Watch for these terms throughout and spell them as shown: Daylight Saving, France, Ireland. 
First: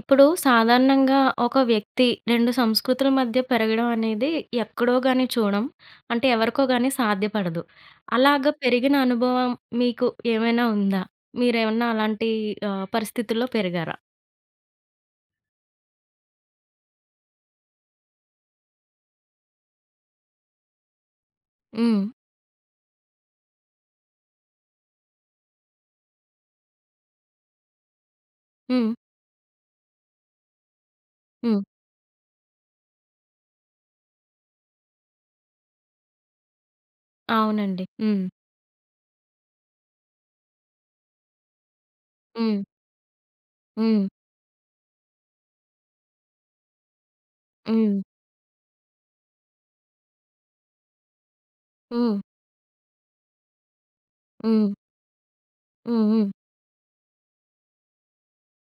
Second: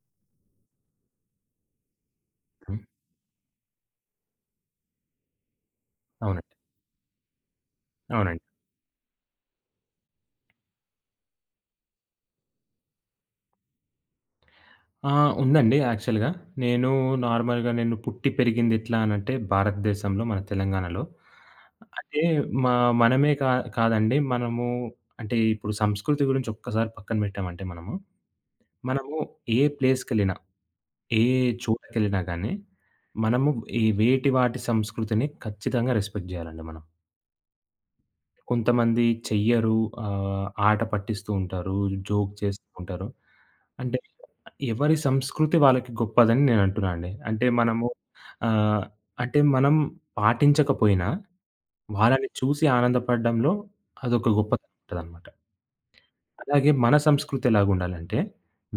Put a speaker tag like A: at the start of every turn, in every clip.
A: ఇప్పుడు సాధారణంగా ఒక వ్యక్తి 2
B: హ్మ్.
A: సంస్కృతుల మధ్య పెరగడం అనేది ఎక్కడో గాని చూడం. అంటే
B: అవునండి.
A: ఎవరికో గాని సాధ్యపడదు.
B: అవునండి.
A: అలాగా పెరిగిన అనుభవం మీకు ఏమైనా ఉందా? మీరేమన్నా అలాంటి పరిస్థితుల్లో పెరిగారా?
B: ఆ! ఉందండి యాక్చువల్‌గా. నేను నార్మల్‌గా నేను పుట్టి పెరిగింది ఎట్లా అనంటే భారతదేశంలో మన తెలంగాణలో.
A: హ్మ్.
B: అంటే మా మనమే కా కాదండి మనము, అంటే ఇప్పుడు సంస్కృతి గురించి ఒక్కసారి పక్కన పెట్టామంటే మనము,
A: హ్మ్.
B: మనము ఏ ప్లేస్‌కెళ్ళినా, ఏ
A: హ్మ్.
B: చోటకెళ్ళినా గాని మనము ఈ వాటి సంస్కృతిని ఖచ్చితంగా రెస్పెక్ట్ జేయాలండి మనం.
A: అవునండి. హ్మ్.
B: కొంతమంది చెయ్యరు. ఆట పట్టిస్తూ ఉంటారు. జోక్
A: హ్మ్.
B: చేస్తూ ఉంటారు. అంటే
A: హ్మ్.
B: ఎవరి సంస్కృతి వాళ్ళకి గొప్పదని నేనంటున్నా అండి.
A: హ్మ్.
B: ఆహ్, అంటే మనం పాటించకపోయినా,
A: హ్మ్.
B: వాళ్ళని చూసి ఆనందపడడంలో అదొక గొప్పతనం
A: హ్మ్.
B: ఉంటదనమాట.
A: హ్మ్. హ్మ్.
B: అలాగే మన సంస్కృతి ఎలాగుండాలంటే,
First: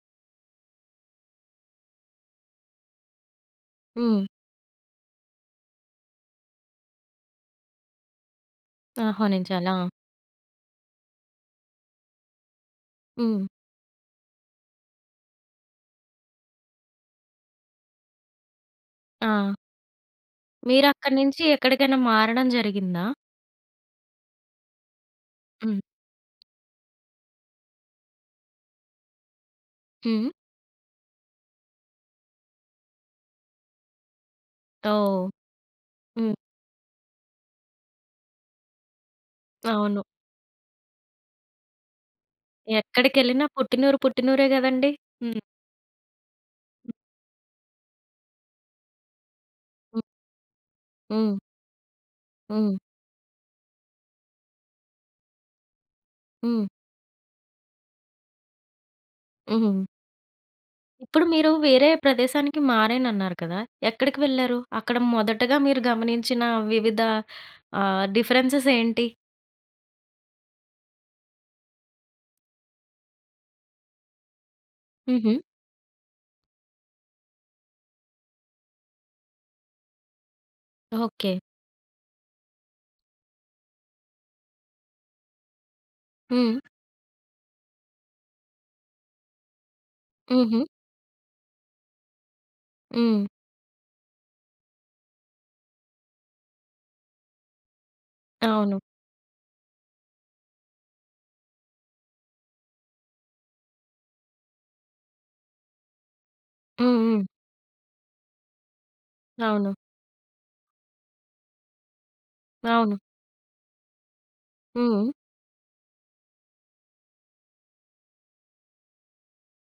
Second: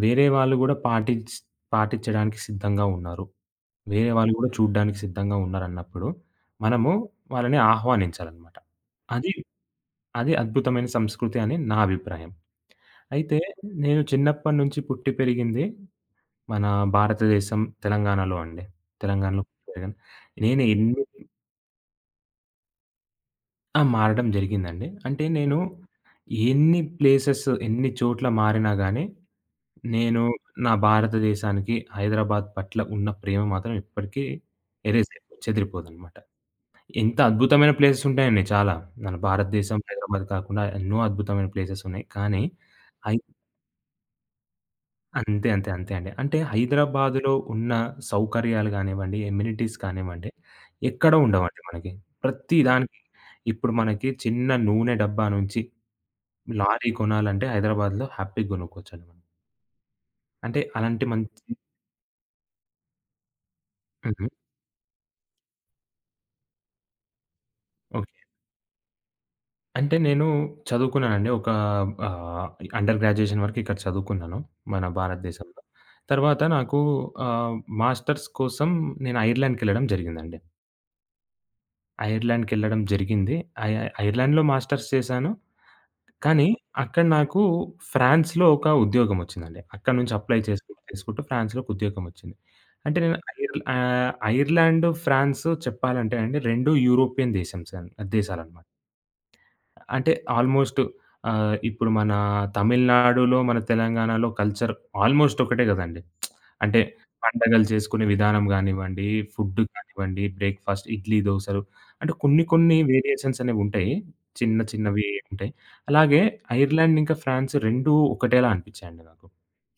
B: వేరే వాళ్ళు గూడా పాటిచ్చడానికి సిద్ధంగా ఉన్నారు. వేరే
A: హ్మ్.
B: వాళ్ళు గూడా చూడ్డానికి సిద్ధంగా ఉన్నారన్నప్పుడు, మనము వాళ్ళని ఆహ్వానించాలనమాట. అది,
A: ఆహ్వానించాలి. ఆ!
B: అది అద్భుతమైన సంస్కృతి అని నా అభిప్రాయం. అయితే
A: హ్మ్.
B: నేను చిన్నప్పటి నుంచి పుట్టి పెరిగింది మన భారతదేశం తెలంగాణలో అండి. తెలంగాణలో
A: ఆ!
B: పెరిగాను. నేను ఎన్ని
A: మీరక్కడి నుంచి ఎక్కడికైనా మారడం జరిగిందా?
B: ఆ! మారడం జరిగిందండి. అంటే నేను
A: హ్మ్.
B: ఎన్ని ప్లేసెస్, ఎన్ని చోట్ల మారినా గాని, నేను
A: హ్మ్.
B: నా భారతదేశానికి, హైదరాబాద్ పట్ల ఉన్న ప్రేమ మాత్రం ఎప్పటికీ ఎరేజ్
A: ఓహ్!
B: అయిపోదు. చెదిరిపోదనమాట.
A: హ్మ్.
B: ఎంత అద్భుతమైన ప్లేసెస్ ఉంటాయండి చాలా. మన భారతదేశం,
A: అవును.
B: హైదరాబాద్ కాకుండా ఎన్నో అద్భుతమైన ప్లేసెస్ ఉన్నాయి. కానీ
A: ఎక్కడికెళ్ళినా పుట్టినూరు, పుట్టినూరే గదండీ. హ్మ్.
B: అంతే. అంతే. అంతే అండి. అంటే హైదరాబాదులో ఉన్న సౌకర్యాలు గానివ్వండి, ఎమ్యూనిటీస్
A: హ్మ్.
B: కానివ్వండి, ఎక్కడ
A: హ్మ్.
B: ఉండవండి మనకి. ప్రతి
A: హ్మ్.
B: దానికి ఇప్పుడు మనకి చిన్న నూనె డబ్బా నుంచి
A: హ్మ్.
B: లారీ కొనాలంటే హైదరాబాద్‌లో హ్యాపీగా కొనుక్కోవచ్చండి మనం.
A: హ్మ్.
B: అంటే అలాంటి
A: ఇప్పుడు
B: మంచి.
A: మీరు వేరే ప్రదేశానికి మారానన్నారు కదా! ఎక్కడికి
B: హ్మ్.
A: వెళ్లారు? అక్కడ మొదటగా మీరు గమనించిన వివిధ
B: ఓకే.
A: డిఫరెన్సెస్ ఏంటి?
B: అంటే నేను చదువుకున్నానండి. ఆహ్, అండర్ గ్రాడ్యుయేషన్ వరకు ఇక్కడ చదువుకున్నాను. మన
A: హుహు.
B: భారతదేశంలో. తర్వాత నాకు ఆహ్, మాస్టర్స్ కోసం నేను ఐర్లాండ్‌కెళ్ళడం జరిగిందండి.
A: ఓకే.
B: ఐర్లాండ్‌కెళ్ళడం జరిగింది. ఐ ఐ ఐర్లాండ్‌లో మాస్టర్స్ చేశాను. కానీ
A: హ్మ్.
B: అక్కడ నాకు ఫ్రాన్స్‌లో ఒక ఉద్యోగమొచ్చిందండి. అక్కడి నుంచి అప్లై
A: హుహు.
B: చేసుకుంటూ, చేసుకుంటూ ఫ్రాన్స్‌లో ఒక ఉద్యోగమొచ్చింది. అంటే నేను
A: హ్మ్.
B: ఐర్లాండ్, ఫ్రాన్స్ చెప్పాలంటే అండి 2 యూరోపియన్ దేశాలనమాట.
A: అవును.
B: అంటే ఆల్మోస్ట్ ఇప్పుడు మన తమిళనాడులో, మన తెలంగాణలో కల్చర్ ఆల్మోస్ట్ ఒకటే గదండీ. అంటే
A: హ్మ్. హ్మ్.
B: పండగలు చేసుకునే విధానం గానివ్వండి, ఫుడ్
A: అవును.
B: కానివ్వండి, బ్రేక్‌ఫాస్ట్ ఇడ్లీ, దోసలు, అంటే కొన్ని కొన్ని
A: అవును.
B: వేరియేషన్స్ అనేవుంటాయి. చిన్న చిన్నవి
A: హ్మ్.
B: ఉంటాయి. అలాగే ఐర్లాండ్ ఇంకా ఫ్రాన్స్ 2 ఒకటేలా అనిపిచ్చాయండి నాకు.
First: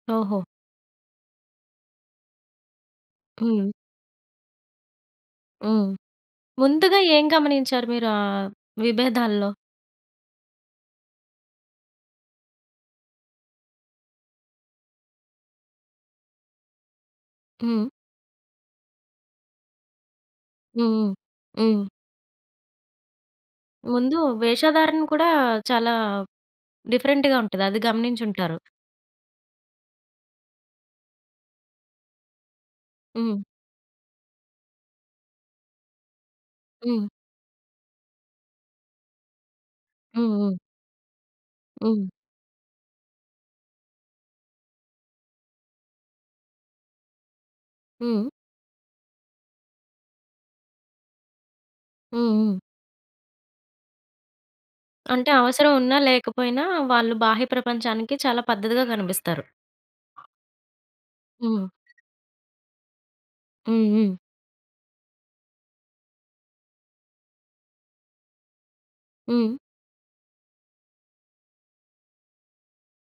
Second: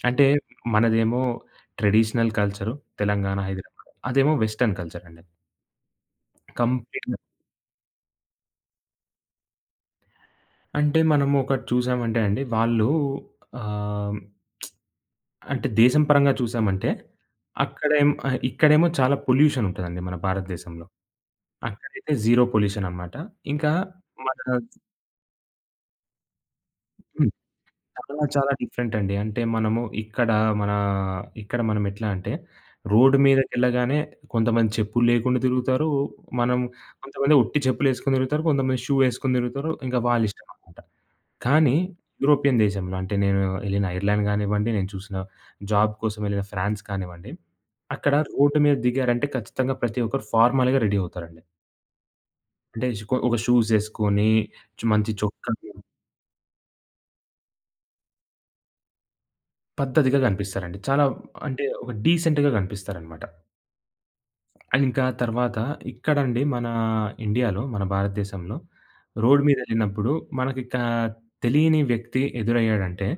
B: అంటే
A: ఓహో!
B: మనదేమో ట్రెడిషనల్ కల్చరు తెలంగాణ,
A: హ్మ్.
B: హైదరాబాద్. అదేమో వెస్టర్న్ కల్చరండి.
A: హ్మ్. ముందుగా
B: కంప్లీట్‌గా.
A: ఏం గమనించారు మీరు ఆ విభేదాల్లో?
B: అంటే మనము ఒకటి చూసామంటే అండి, వాళ్ళు ఆహ్ అంటే దేశం పరంగా చూసామంటే,
A: హ్మ్.
B: ఇక్కడేమో చాలా పొల్యూషన్ ఉంటదండి మన భారతదేశంలో.
A: హ్మ్. హ్మ్.
B: అక్కడైతే జీరో పొల్యూషన్ అనమాట. ఇంకా
A: ముందు
B: మన.
A: వేషధారణ కూడా చాలా
B: హ్మ్.
A: డిఫరెంట్‌గా ఉంటది. అది
B: చాలా చాలా
A: గమనించుంటారు.
B: డిఫరెంట్ అండి. అంటే మనము ఇక్కడ మన ఇక్కడ మనం ఎట్లా అంటే, రోడ్డు
A: హ్మ్.
B: మీదకెళ్ళగానే కొంతమంది చెప్పులు లేకుండా తిరుగుతారు. మనం
A: హ్మ్.
B: కొంతమంది ఉట్టి చెప్పులేసుకొని తిరుగుతారు. కొంతమంది షూ ఏసుకొని తిరుగుతారు. ఇంకా
A: హ్మ్. హ్మ్.
B: వాళ్ళిష్టమనమాట. కానీ
A: హ్మ్.
B: యూరోపియన్ దేశంలో అంటే నేను ఎళ్ళిన ఐర్లాండ్ గానివ్వండి, నేను చూసిన జాబ్ కోసం ఎళ్ళిన ఫ్రాన్స్ కానివ్వండి, అక్కడ
A: హ్మ్.
B: రోడ్డు మీద దిగారంటే ఖచ్చితంగా ప్రతి ఒక్కరు ఫార్మల్‌గా రెడీ అవుతారండి.
A: హ్మ్. హ్మ్.
B: అంటే ఒక షూస్ ఏసుకొని, మంచి
A: అంటే
B: చొక్కా
A: అవసరం ఉన్నా లేకపోయినా వాళ్ళు బాహ్య ప్రపంచానికి చాలా పద్ధతిగా కనిపిస్తారు.
B: పద్ధతిగా కనిపిస్తారండి. చాలా, అంటే
A: హ్మ్.
B: ఒక డీసెంట్‌గా కనిపిస్తారనమాట.
A: హ్మ్. హ్మ్.
B: అండ్ ఇంకా తర్వాత ఇక్కడండి మన ఇండియాలో, మన భారతదేశంలో రోడ్
A: హ్మ్.
B: మీదెళ్ళినప్పుడు మనకి తెలియని వ్యక్తి ఎదురయ్యాడంటే,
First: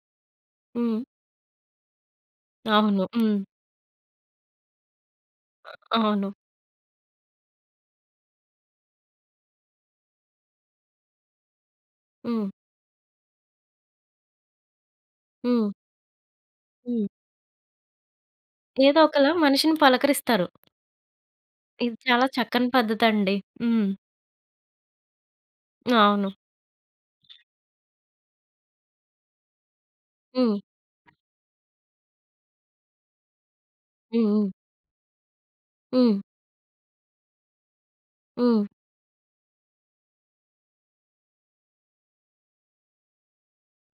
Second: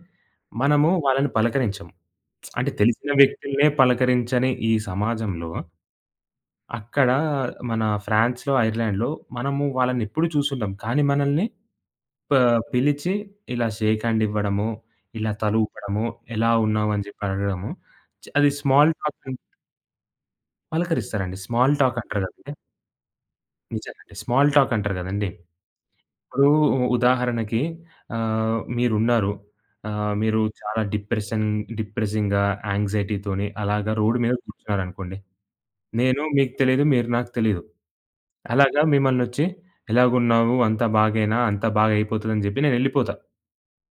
B: మనము
A: హ్మ్.
B: వాళ్ళని పలకరించము. అంటే
A: అవును.
B: తెలిసిన
A: హ్మ్.
B: వ్యక్తులనే పలకరించని ఈ సమాజంలో,
A: అవును.
B: అక్కడ మన ఫ్రాన్స్‌లో, ఐర్లాండ్‌లో మనము వాళ్ళనెప్పుడు చూసుండం. కానీ మనల్ని ప
A: హ్మ్.
B: పిలిచి ఇలా షేక్ హ్యాండ్ ఇవ్వడము, ఇలా
A: హ్మ్.
B: తలూపడము, ఎలా ఉన్నావు అని
A: హ్మ్.
B: జెప్పి అడగడము. అది స్మాల్
A: ఏదో
B: టాక్
A: ఒకలా
B: అని
A: మనిషిని పలకరిస్తారు.
B: పలకరిస్తారండి. స్మాల్
A: ఇది
B: టాక్ అంటారు
A: చాలా
B: గదండీ!
A: చక్కని పద్ధతండి. హ్మ్.
B: నిజంగండి. స్మాల్ టాక్ అంటారు గదండీ!
A: అవును.
B: ఇప్పుడు ఉదాహరణకి మీరున్నారు. మీరు
A: హ్మ్.
B: చాలా డిప్రెసింగ్‌గా, యాంక్సైటీతోని అలాగా రోడ్డు
A: హ్మ్.
B: మీద
A: హ్మ్.
B: కూర్చున్నారనుకోండి.
A: హ్మ్.
B: నేను మీకు తెలీదు. మీరు నాకు తెలీదు.
A: హ్మ్.
B: అలాగా మిమ్మల్నొచ్చి, ఎలాగున్నావు? అంతా బాగేనా? అంతా బాగయిపోతదని జెప్పి నేనెళ్ళిపోతా.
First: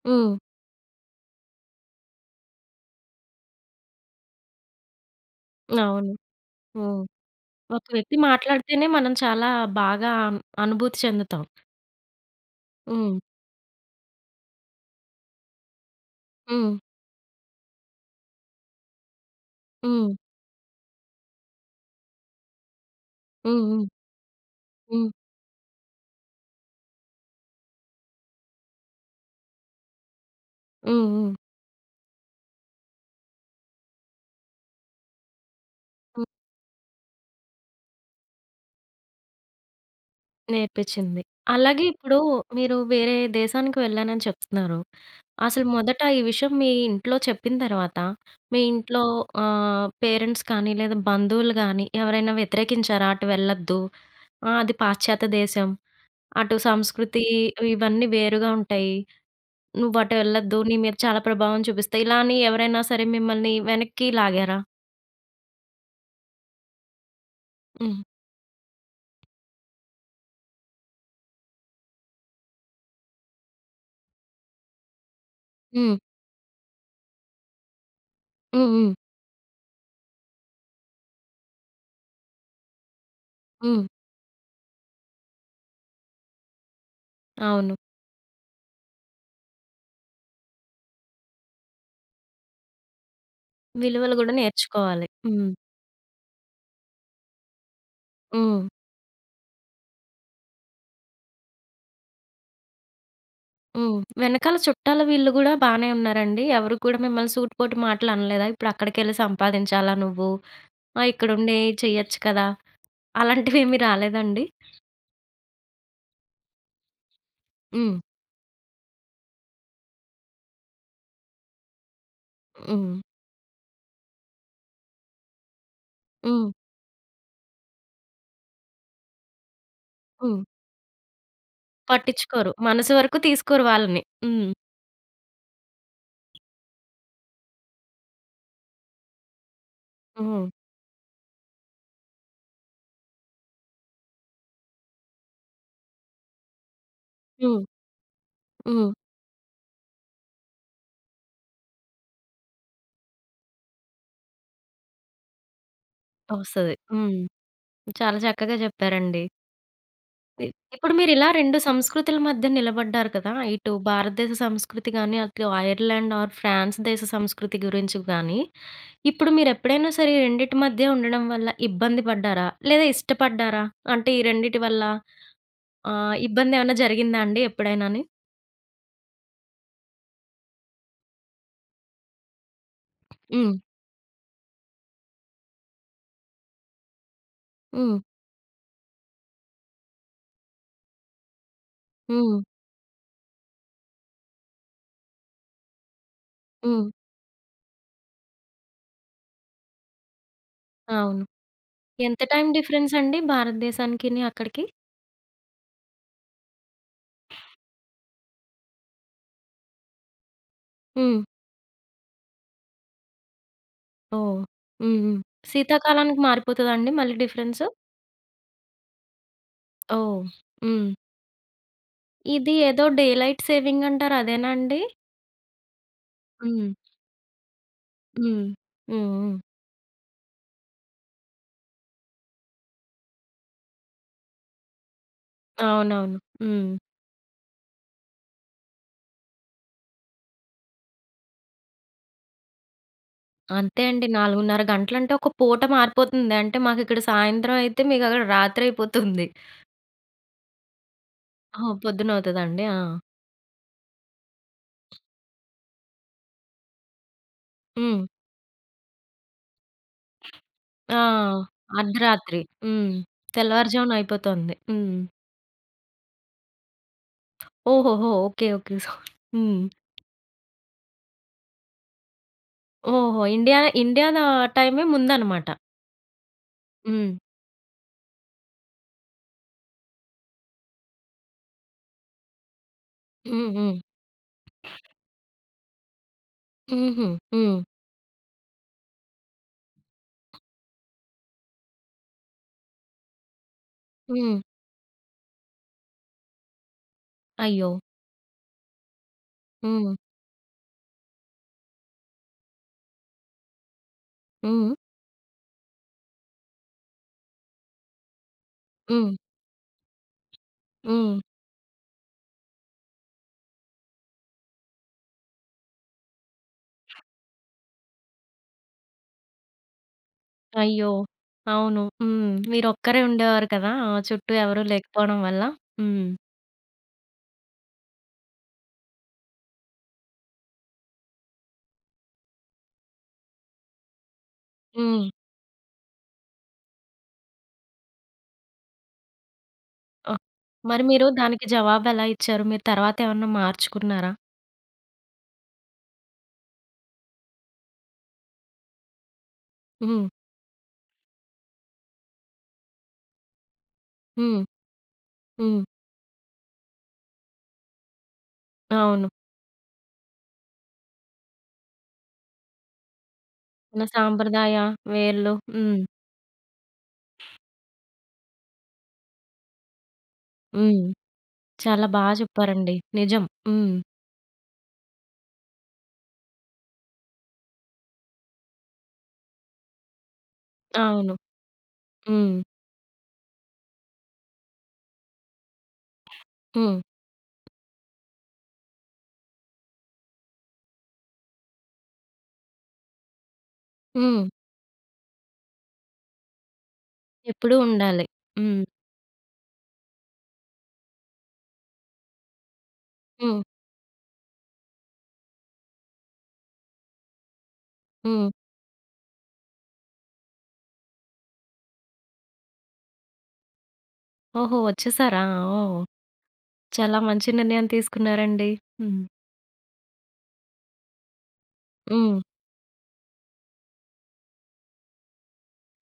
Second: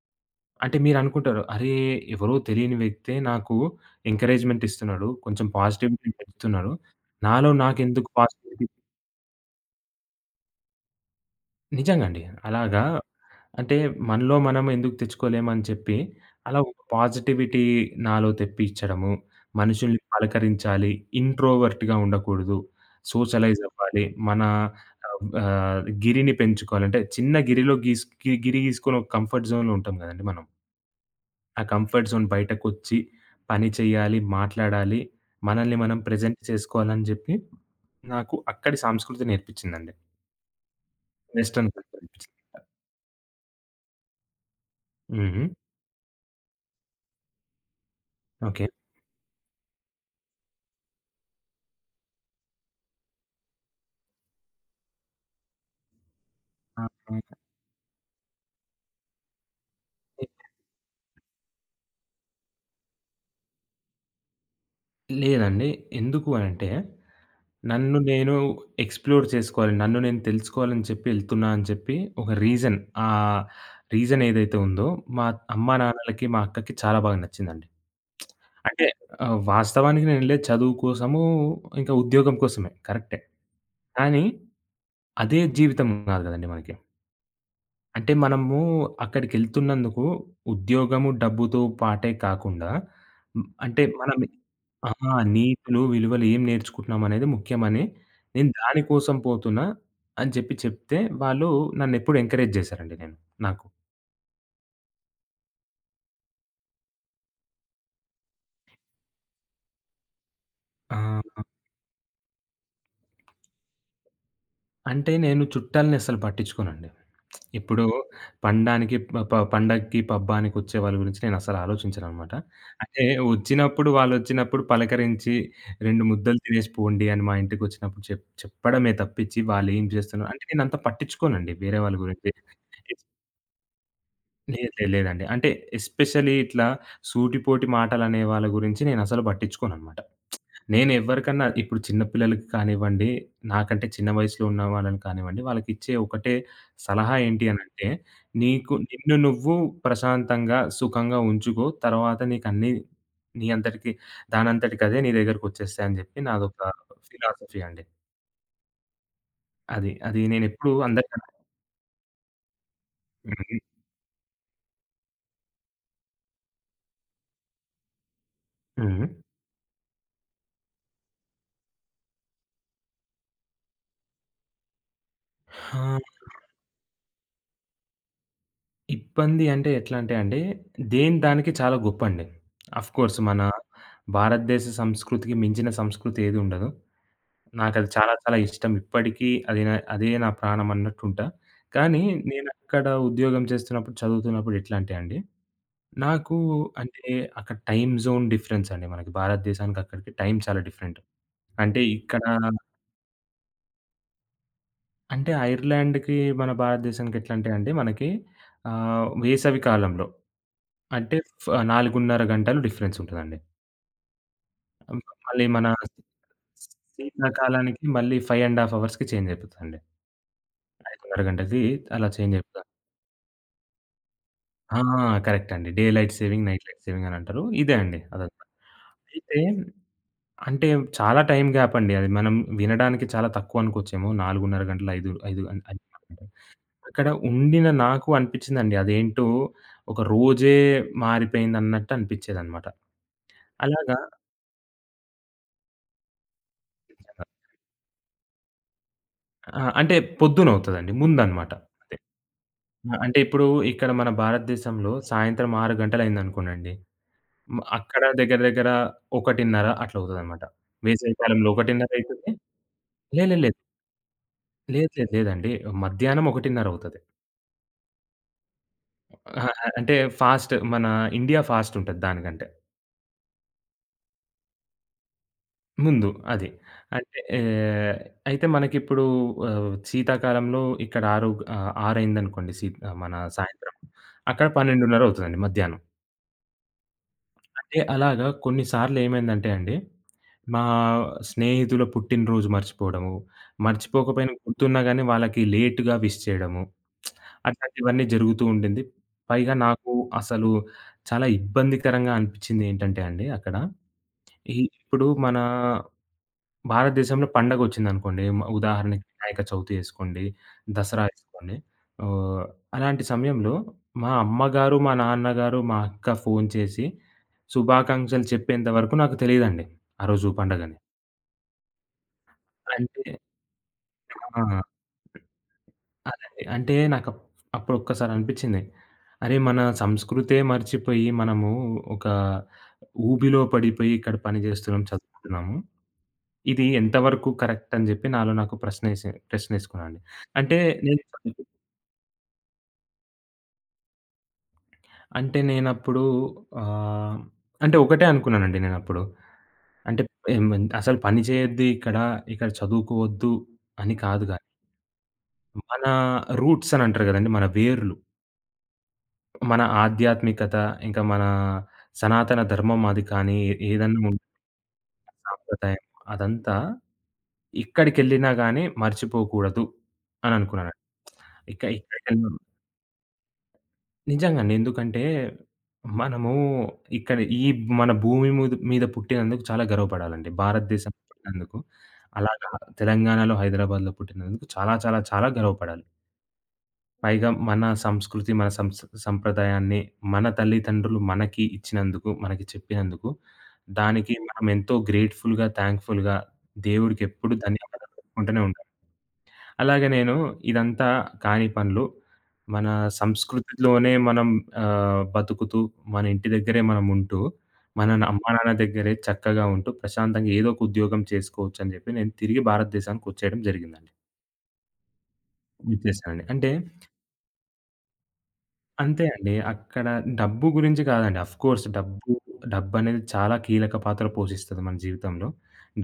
A: హ్మ్.
B: అంటే మీరనుకుంటారు, అరే! ఎవరో తెలియని వ్యక్తే నాకు ఎంకరేజ్‌మెంట్ ఇస్తున్నాడు. కొంచెం పాజిటివిటీ
A: అవును.
B: పెంచుతున్నాడు.
A: హ్మ్.
B: నాలో
A: ఒక
B: నాకెందుకు
A: వ్యక్తి
B: పాజిటివిటీ.
A: మాట్లాడితేనే మనం చాలా బాగా అనుభూతి చెందుతాం.
B: నిజంగా అండి. అలాగా
A: హ్మ్.
B: అంటే మనలో మనం ఎందుకు తెచ్చుకోలేమని చెప్పి, అలా
A: హ్మ్.
B: ఒక పాజిటివిటీ నాలో తెప్పిచ్చడము, మనుషుల్ని
A: హ్మ్.
B: పలకరించాలి, ఇంట్రోవర్ట్‌గా ఉండకూడదు,
A: హ్మ్.
B: సోషలైజ్
A: హ్మ్.
B: అవ్వాలి, మన
A: హ్మ్.
B: ఆహ్, ఆహ్, గిరిని పెంచుకోవాలి. అంటే చిన్న గిరిలో గీస్ గి గిరి గీసుకొని ఒక కంఫర్ట్ జోన్‌లో ఉంటాం గదండీ మనం.
A: హ్మ్. హ్మ్.
B: ఆ కంఫర్ట్ జోన్ బయటకొచ్చి పని చేయాలి, మాట్లాడాలి, మనల్ని మనం
A: హ్మ్.
B: ప్రెజెంట్ చేసుకోవాలని జెప్పి, నాకు అక్కడి సంస్కృతి నేర్పిచ్చిందండి.
A: నేర్పించింది.
B: వెస్టర్న్
A: అలాగే
B: కల్చర్
A: ఇప్పుడు
B: నేర్పిచ్చింది.
A: మీరు వేరే దేశానికి వెళ్ళానని చెప్తున్నారు.
B: హ్మ్. హ్మ్.
A: అసలు మొదట ఈ విషయం మీ ఇంట్లో చెప్పిన తర్వాత, మీ
B: ఓకే.
A: ఇంట్లో పేరెంట్స్ కానీ, లేదా బంధువులు గానీ, ఎవరైనా వ్యతిరేకించారా? అటు వెళ్ళొద్దు. అది పాశ్చాత్య దేశం. అటు
B: ఆహా!
A: సంస్కృతి ఇవన్నీ వేరుగా ఉంటాయి. నువ్వటు వెళ్ళొద్దు. నీ మీద చాలా ప్రభావం చూపిస్తాయి. ఇలా అని ఎవరైనా సరే మిమ్మల్ని వెనక్కి లాగారా?
B: లేదండి. ఎందుకు అనంటే, నన్ను
A: హ్మ్.
B: నేను ఎక్స్‌ప్లోర్ చేసుకోవాలి. నన్ను నేను తెలుసుకోవాలని చెప్పి ఎళ్తున్నా అని చెప్పి ఒక రీజన్ ఆహ్, రీజన్ ఏదైతే ఉందో మా అమ్మా,
A: హ్మ్.
B: నాన్నలకి, మా అక్కకి చాలా బాగా నచ్చిందండి.
A: హ్మ్.
B: అంటే
A: హ్మ్.
B: వాస్తవానికి నేనెళ్ళేది చదువు కోసము, ఇంకా ఉద్యోగం కోసమే కరెక్టే.
A: హ్మ్.
B: కానీ అదే జీవితం కాదు కదండీ మనకి.
A: అవును.
B: అంటే మనము అక్కడికెళ్తున్నందుకు ఉద్యోగము, డబ్బుతో పాటే కాకుండా. హ్మ్. అంటే
A: విలువలు
B: మనం
A: గూడా నేర్చుకోవాలి.
B: ఆహా!
A: హ్మ్.
B: నీతులు, విలువలు ఏం నేర్చుకుంటున్నామనేది ముఖ్యమని, నేను
A: హ్మ్.
B: దాని కోసం పోతున్నా అని చెప్పి చెప్తే, వాళ్ళు నన్నెప్పుడు ఎంకరేజ్ జేశారండి నేను నాకు.
A: హ్మ్. వెనకాల చుట్టాల వీళ్ళు గూడా బానే ఉన్నారండి? ఎవరు కూడా మిమ్మల్ని సూటిపోటి మాటలు అనలేదా? ఇప్పుడక్కడికెళ్ళి సంపాదించాలా నువ్వు?
B: ఆ!
A: ఇక్కడుండి చెయ్యొచ్చు కదా! అలాంటివేమీ రాలేదండి?
B: అంటే నేను చుట్టాలని అస్సలు పట్టించుకోనండి. ఇప్పుడు
A: హ్మ్.
B: పండానికి ప ప పండగకి, పబ్బానికొచ్చే వాళ్ళ గురించి నేనస్సలు ఆలోచించననమాట.
A: హ్మ్.
B: అంటే వాళ్ళొచ్చినప్పుడు పలకరించి, 2 ముద్దలు
A: హ్మ్.
B: తినేసి పోండి అని మా ఇంటికొచ్చినప్పుడు చెప్పడమే తప్పించి, వాళ్ళేం చేస్తున్నారు
A: హ్మ్.
B: అంటే నేనంత పట్టించుకోనండి వేరే వాళ్ళ గురించి.
A: పట్టించుకోరు. మనసు వరకు తీసుకోరు వాళ్ళని. హ్మ్.
B: లేదు. లేదు. లేదండి. అంటే ఎస్పెషల్లీ ఇట్లా సూటిపోటి మాటలనే వాళ్ళ గురించి నేనసలు పట్టించుకోననమాట.
A: హ్మ్.
B: నేనెవ్వరికన్నా ఇప్పుడు చిన్న పిల్లలకి కానివ్వండి, నాకంటే చిన్న వయసులో ఉన్న వాళ్ళని కానివ్వండి, వాళ్ళకిచ్చే ఒకటే సలహా ఏంటి
A: హ్మ్.
B: అనంటే,
A: హ్మ్.
B: నిన్ను నువ్వు ప్రశాంతంగా, సుఖంగా ఉంచుకో. తర్వాత నీకన్నీ నీ అంతటికి దానంతటికదే నీ దగ్గరకొచ్చేస్తాయి" అని చెప్పి నాదొక
A: వస్తది. హ్మ్.
B: ఫిలాసఫీ అండి.
A: చాలా చక్కగా చెప్పారండి.
B: అది. అది
A: ఇ
B: నేనెప్పుడూ
A: ఇప్పుడు మీరిలా
B: అందరికన్నా.
A: 2 సంస్కృతుల మధ్య నిలబడ్డారు కదా!
B: హ్మ్.
A: ఇటు భారతదేశ సంస్కృతి గాని, అటు ఐర్లాండ్ ఆర్ ఫ్రాన్స్ దేశ సంస్కృతి గురించి గాని,
B: హ్మ్.
A: ఇప్పుడు మీరెప్పుడైనా సరే ఈ రెండిటి మధ్య ఉండడం వల్ల ఇబ్బంది పడ్డారా? లేదా ఇష్టపడ్డారా? అంటే ఈ రెండిటి వల్ల
B: ఆ!
A: ఇబ్బందేమన్నా జరిగిందా అండి ఎప్పుడైనాని?
B: ఇబ్బంది అంటే ఎట్లా అంటే అండి, దేని దానికి చాలా గొప్పండి. ఆఫ్‌కోర్స్ మన
A: హ్మ్.
B: భారతదేశ సంస్కృతికి మించిన సంస్కృతి ఏది ఉండదు. నాకది
A: హ్మ్.
B: చాలా చాలా ఇష్టం. ఇప్పటికీ అది నా అదే నా ప్రాణం అన్నట్టుంటా. కానీ
A: హ్మ్.
B: నేనక్కడ ఉద్యోగం చేస్తున్నప్పుడు, చదువుతున్నప్పుడు ఎట్లా అంటే అండి, నాకు,
A: హ్మ్.
B: అంటే అక్కడ టైమ్ జోన్ డిఫరెన్స్ అండి మనకి. భారతదేశానికి అక్కడికి టైమ్ చాలా డిఫరెంట్.
A: అవును.
B: అంటే
A: ఎంత టైం డిఫరెన్స్ అండి భారతదేశానికిని అక్కడికి?
B: అంటే ఐర్లాండ్‌కి, మన భారతదేశానికి ఎట్లా అంటే అండి మనకి వేసవి కాలంలో అంటే
A: హ్మ్.
B: 4:30 గంటలు డిఫరెన్స్ ఉంటదండి.
A: ఓహ్! హ్మ్.
B: హ్మ్.
A: హ్మ్.
B: మళ్ళీ మన
A: శీతాకాలానికి మారిపోతదా అండి మళ్ళీ డిఫరెన్స్?
B: శీతాకాలానికి మళ్ళీ 5 ½ అవర్స్‌కి చేంజ్ అయిపోతదండి.
A: ఓహ్! హ్మ్.
B: 5:30 గంటలకి అలా చేంజ్
A: ఇది
B: అయిపోతది.
A: ఏదో డే లైట్ సేవింగ్ అంటారు అదేనా
B: ఆ!
A: అండి?
B: కరెక్ట్ అండి. Day light saving, night
A: hmm.
B: Light saving అని అంటారు. ఇదే అండి అదంతా.
A: హ్మ్. హ్మ్. హ్మ్.
B: అయితే అంటే చాలా టైమ్ గ్యాప్ అండి అది. మనం వినడానికి చాలా తక్కువ అనుకోవచ్చేమో 4:30 గంటలు, 5, 5 గం ఐదు
A: అవునవును.
B: గంటలు.
A: హ్మ్.
B: అక్కడ ఉండిన నాకు అనిపించిందండి. అదేంటో ఒక రోజే మారిపోయిందన్నట్టు అనిపించేదన్నమాట.
A: అంతే
B: అలాగా
A: అండి. 4:30 గంటలంటే ఒక పూట మారిపోతుంది. అంటే మాకిక్కడ సాయంత్రం అయితే మీకక్కడ రాత్రయిపోతుంది.
B: ఆ! అంటే పొద్దునవుతదండి. ముందనమాట.
A: ఆహా!
B: అదే.
A: పొద్దునవుతదండి. ఆ!
B: అంటే ఇప్పుడు ఇక్కడ మన భారతదేశంలో సాయంత్రం 6 గంటలయిందనుకోండి. అక్కడ
A: హ్మ్.
B: దగ్గర దగ్గర 1:30 అట్లవుతదనమాట.
A: ఆ!
B: వేసవికాలంలో 1:30 అయితది.
A: అర్ధరాత్రి. హ్మ్.
B: లే లే లేదు.
A: తెల్లవారుజామున అయిపోతుంది.
B: లేదు
A: హ్మ్.
B: లేదు లేదండి. మధ్యాహ్నం 1:30 అవుతది.
A: ఓహోహో! ఓకే. ఓకే. సో
B: అహా!
A: హ్మ్.
B: అంటే ఫాస్ట్ మన ఇండియా ఫాస్ట్ ఉంటది దానికంటే.
A: ఓహో! ఇండియా ఇండియా దా టైమే ముందనమాట.
B: ముందు అది.
A: హ్మ్.
B: అంటే ఆహ్, అయితే మనకిప్పుడు శీతాకాలంలో ఇక్కడ 6 అయిందనుకోండి మన
A: హ్మ్.
B: సాయంత్రం.
A: హ్మ్.
B: అక్కడ 12:30 అవుతదండి మధ్యాహ్నం.
A: హుహు. హ్మ్.
B: అంటే అలాగా కొన్నిసార్లు ఏమైందంటే అండి, మా స్నేహితుల పుట్టినరోజు మర్చిపోవడము, మర్చిపోకపోయినా
A: హ్మ్.
B: గుర్తున్నా గానీ వాళ్ళకి లేట్‌గా విష్ చేయడము,
A: అయ్యో!
B: అట్లాంటివన్నీ జరుగుతూ ఉండింది. పైగా నాకు
A: హ్మ్.
B: అసలు చాలా ఇబ్బందికరంగా అనిపించిందేంటంటే అండి అక్కడ, ఈ
A: హ్మ్.
B: ఇప్పుడు మన భారతదేశంలో పండగొచ్చిందనుకోండి, ఉదాహరణకి
A: హ్మ్.
B: వినాయక చవితి ఏసుకోండి, దసరా
A: హ్మ్.
B: ఏసుకోండి. ఆహ్, అలాంటి సమయంలో మా అమ్మగారు, మా నాన్నగారు, మా అక్క ఫోను చేసి శుభాకాంక్షలు చెప్పేంత వరకు నాకు తెలీదండి, ఆ రోజు పండగని.
A: అయ్యో! అవును. హ్మ్. మీరొక్కరే
B: అంటే
A: ఉండేవారు కదా! చుట్టూ
B: ఆ!
A: ఎవరు లేకపోవడం వల్ల. హ్మ్.
B: అదండి. అంటే అప్పుడొక్కసారి అనిపిచ్చింది. అరే! మన సంస్కృతే మర్చిపోయి మనము ఒక ఊబిలో పడిపోయి ఇక్కడ పని జేస్తున్నాం,
A: హ్మ్.
B: చదువుతున్నాము. ఇది ఎంతవరకు కరెక్ట్ అని జెప్పి నాలో నాకు ప్రశ్నేసుకున్నానండి.
A: ఓహ్!
B: అంటే
A: మరి
B: నేను
A: మీరు దానికి జవాబెలా ఇచ్చారు? మీరు తర్వాతేమన్నా మార్చుకున్నారా?
B: అంటే నేనప్పుడు ఆహ్, అంటే ఒకటే అనుకున్నానండి నేనప్పుడు. అంటే
A: హ్మ్.
B: ఎం అసలు పని చేయొద్దు ఇక్కడ, ఇక్కడ చదువుకోవద్దు అని కాదు
A: హ్మ్.
B: గానీ,
A: హ్మ్.
B: మన రూట్స్ అని అంటారు గదండీ! మన వేర్లు,
A: అవును.
B: మన ఆధ్యాత్మికత, ఇంకా మన సనాతన ధర్మం, అది కానీ
A: మన
B: ఏదన్నా ఉంటే,
A: సాంప్రదాయ వేర్లు. హ్మ్.
B: సాంప్రదాయం అదంతా ఇక్కడికెళ్ళినా గానీ మర్చిపోకూడదు అని అనుకున్నానండి.
A: హ్మ్.
B: ఇక
A: చాలా బా
B: ఇక్కడికెళ్ళిన,
A: చెప్పారండి. నిజం. హ్మ్.
B: నిజంగానే. ఎందుకంటే, మనము ఇక్కడ ఈ మన భూమి మీద పుట్టినందుకు చాలా గర్వపడాలండి. భారతదేశం
A: అవును.
B: పుట్టినందుకు.
A: హ్మ్.
B: అలాగా తెలంగాణలో, హైదరాబాద్‌లో పుట్టినందుకు చాలా చాలా చాలా గర్వపడాలి.
A: హ్మ్.
B: పైగా మన సంస్కృతి, మన సంప్రదాయాన్ని మన తల్లిదండ్రులు మనకి ఇచ్చినందుకు, మనకి చెప్పినందుకు, దానికి
A: హ్మ్.
B: మనం ఎంతో గ్రేట్‌ఫుల్‌గా, థాంక్‌ఫుల్‌గా దేవుడికెప్పుడు
A: ఎప్పుడూ
B: ధన్యవాదాలు
A: ఉండాలి.
B: చెప్పుకుంటూనే
A: హ్మ్.
B: ఉండాలి. అలాగే నేను ఇదంతా కాని పనులు. మన
A: హ్మ్.
B: సంస్కృతిలోనే మనం బతుకుతూ, మన ఇంటి దగ్గరే మనముంటూ, మన
A: హ్మ్.
B: అమ్మా, నాన్న దగ్గరే చక్కగా ఉంటూ, ప్రశాంతంగా ఏదో ఒక ఉద్యోగం చేసుకోవచ్చని జెప్పి నేను తిరిగి భారతదేశానికొచ్చేయడం జరిగిందండి.
A: ఓహో! వచ్చేసారా? ఓహ్!
B: ఇచ్చేసానండి. అంటే
A: చాలా మంచి నిర్ణయం తీసుకున్నారండి. హ్మ్.
B: అంతే అండి. అక్కడ డబ్బు గురించి కాదండి. ఆఫ్‌కోర్స్
A: హ్మ్.
B: డబ్బనేది చాలా కీలక పాత్ర పోషిస్తది మన జీవితంలో.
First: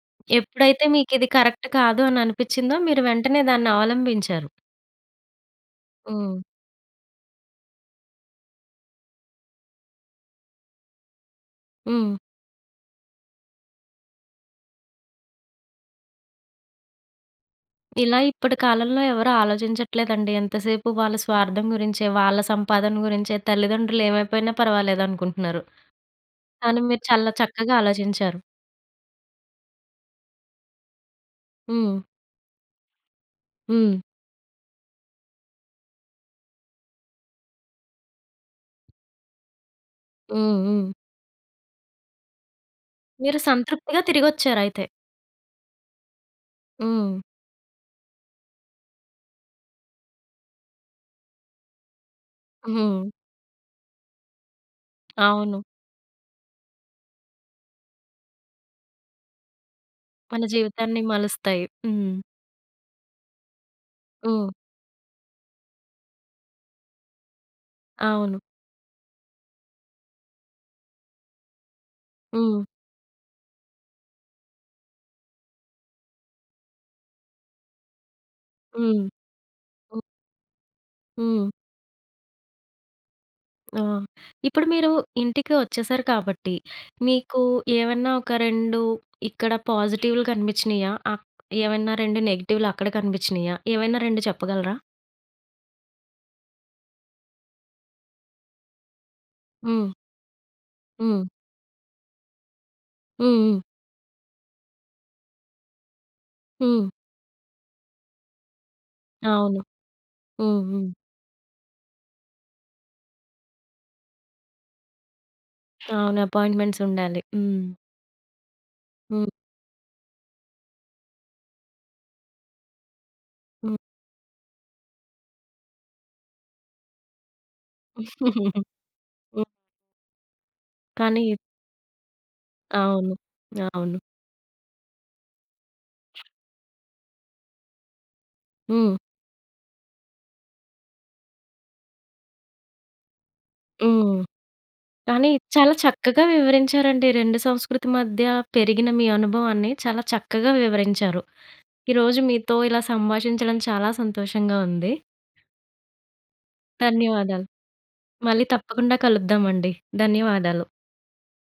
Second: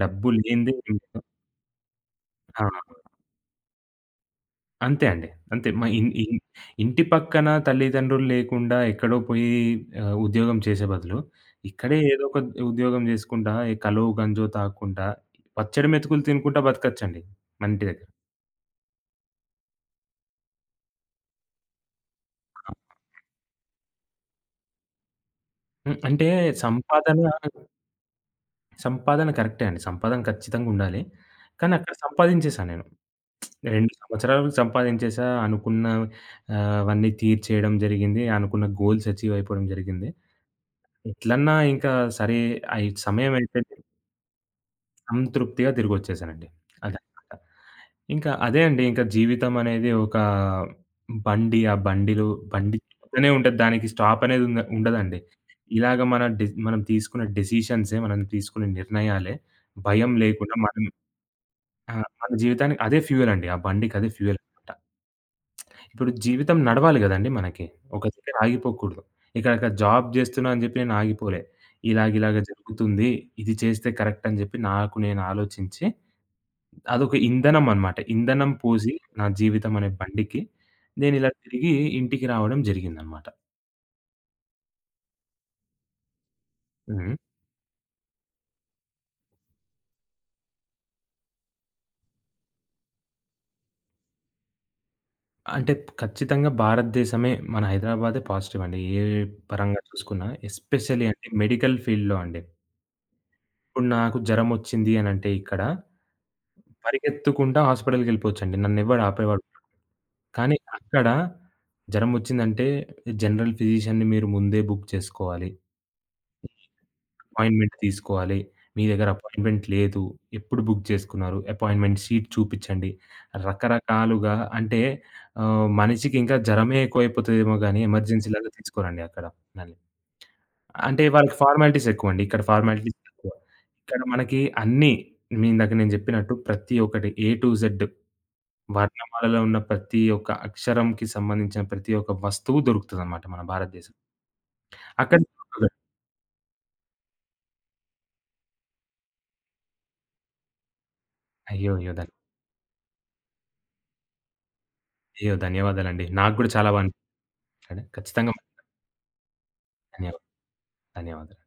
B: డబ్బు లేనిదే
A: ఎప్పుడైతే
B: ఏం లేదు.
A: మీకిది కరెక్ట్ కాదు అని
B: ఆ!
A: అనిపిచ్చిందో మీరు వెంటనే దాన్ని అవలంబించారు.
B: అంతే అండి. అంతే. మ ఇన్ ఇన్
A: హ్మ్.
B: ఇంటి పక్కన తల్లిదండ్రులు లేకుండా ఎక్కడో పోయి ఉద్యోగం చేసే బదులు, ఇక్కడే
A: హ్మ్.
B: ఏదో ఒక ఉద్యోగం చేసుకుంటా, ఈ కలో, గంజో తాగకుండా, పచ్చడి మెతుకులు తినుకుంటా బతకచ్చండి మన ఇంటి దగ్గర.
A: ఇలా ఇప్పటి కాలంలో ఎవరు ఆలోచించట్లేదండి. ఎంతసేపు వాళ్ళ స్వార్థం గురించే, వాళ్ళ సంపాదన గురించే, తల్లిదండ్రులు ఏమైపోయినా పర్వాలేదనుకుంటున్నారు.
B: హ్మ్. అంటే
A: కానీ మీరు
B: సంపాదన,
A: చాలా చక్కగా ఆలోచించారు.
B: కరెక్టే అండి. సంపాదన ఖచ్చితంగా ఉండాలి. కానీ అక్కడ
A: హ్మ్.
B: సంపాదించేశా నేను. 2
A: హ్మ్.
B: సంవత్సరాలకు సంపాదించేశా. అనుకున్న అవన్నీ తీర్చేయడం జరిగింది. అనుకున్న గోల్స్ అచీవ్ అయిపోవడం జరిగింది.
A: హ్మ్. హ్మ్.
B: ఎట్లన్నా ఇంకా సరే అయి
A: మీరు
B: సమయమైతే,
A: సంతృప్తిగా తిరిగొచ్చారయితే.
B: సంతృప్తిగా తిరిగొచ్చేసానండి.
A: హ్మ్.
B: అదనమాట. ఇంకా అదే అండి. ఇంకా జీవితం అనేది ఒక బండి. ఆ బండిలో బండి
A: హ్మ్.
B: తిరుగుతూనే ఉంటది. దానికి స్టాప్ అనేది ఉండదండి.
A: అవును.
B: ఇలాగ మన డె మనం తీసుకున్న డెసిషన్సే, మనం తీసుకునే నిర్ణయాలే భయం
A: మన
B: లేకుండా
A: జీవితాన్ని మలుస్తాయి. హ్మ్.
B: మన జీవితానికి అదే ఫ్యూయల్ అండి. ఆ బండికి అదే ఫ్యూయల్
A: హ్మ్.
B: అనమాట. ఇప్పుడు జీవితం నడవాలి గదండీ మనకి. ఒక దగ్గర
A: అవును.
B: ఆగిపోకూడదు. ఇక్కడ అక్కడ జాబ్ జేస్తున్నా అని జెప్పి నేను ఆగిపోలే. ఇలాగిలాగ
A: హ్మ్.
B: జరుగుతుంది. ఇది చేస్తే కరెక్ట్ అని జెప్పి నాకు నేను ఆలోచించి అదొక ఇంధనం అనమాట. ఇంధనం పోసి
A: హ్మ్.
B: నా జీవితం అనే
A: హ్మ్.
B: బండికి నేనిలా
A: హ్మ్.
B: తిరిగి ఇంటికి రావడం జరిగిందనమాట.
A: ఆ! ఇప్పుడు మీరు ఇంటికి వచ్చేసారు కాబట్టి,
B: హ్మ్.
A: మీకు ఏవన్నా ఒక 2 ఇక్కడ పాజిటివ్‌లు కనిపించినియా? ఏవన్నా 2 నెగెటివ్‌లు అక్కడ కనిపించినియా? ఏవైనా 2 చెప్పగలరా?
B: అంటే ఖచ్చితంగా భారతదేశమే, మన హైదరాబాదే పాజిటివ్ అండి. ఏ పరంగా
A: హ్మ్.
B: చూసుకున్నా, ఎస్పెషల్లీ
A: హ్మ్.
B: అంటే మెడికల్ ఫీల్డ్‌లో అండి.
A: హ్మ్. హ్మ్.
B: ఇప్పుడు నాకు జరమొచ్చింది అనంటే ఇక్కడ
A: హ్మ్.
B: పరిగెత్తుకుంటా హాస్పిటల్‌కెళ్ళిపోవచ్చండి. నన్నెవ్వడు ఆపేవాడు.
A: అవును.
B: కానీ
A: హ్మ్. హ్మ్.
B: అక్కడ జరమొచ్చిందంటే జనరల్ ఫిజిషియన్‌ని మీరు ముందే బుక్ చేసుకోవాలి.
A: అవును. అపాయింట్‌మెంట్స్ ఉండాలి. హ్మ్.
B: అపాయింట్‌మెంట్ తీసుకోవాలి. మీ దగ్గర
A: హ్మ్.
B: అపాయింట్‌మెంట్ లేదు. ఎప్పుడు బుక్ చేసుకున్నారు? అపాయింట్‌మెంట్ షీట్ చూపిచ్చండి.
A: హ్మ్.
B: రకరకాలుగా, అంటే మనిషికి ఇంకా జ్వరమే ఎక్కువైపోతదేమో గానీ ఎమర్జెన్సీలాగా
A: హ్మ్.
B: తీసుకోరండి అక్కడ మనల్ని. అంటే
A: కానీ
B: వాళ్ళకి ఫార్మాలిటీస్ ఎక్కువండి. ఇక్కడ ఫార్మాలిటీస్
A: అవును.
B: తక్కువ.
A: అవును.
B: ఇక్కడ మనకి అన్నీ, మీ ఇందాక నేను జెప్పినట్టు ప్రతి ఒక్కటి, ఏ టు జెడ్
A: హ్మ్.
B: వర్ణమాలలో ఉన్న ప్రతి ఒక్క అక్షరంకి సంబంధించిన ప్రతి ఒక్క వస్తువు దొరుకుతదనమాట మన భారతదేశం.
A: హ్మ్.
B: అక్కడ
A: కానీ చాలా చక్కగా వివరించారండి. 2 సంస్కృతి మధ్య పెరిగిన మీ అనుభవాన్ని చాలా చక్కగా వివరించారు.
B: అయ్యో! అయ్యో!
A: ఈరోజు మీతో ఇలా సంభాషించడం చాలా సంతోషంగా ఉంది.
B: అయ్యో! ధన్యవాదాలండి. నాకు గూడా చాలా
A: ధన్యవాదాలు.
B: అంటే ఖచ్చితంగా
A: మళ్ళీ తప్పకుండా కలుద్దామండి.
B: ధన్యవాదాలు.
A: ధన్యవాదాలు.
B: ధన్యవాదాలు.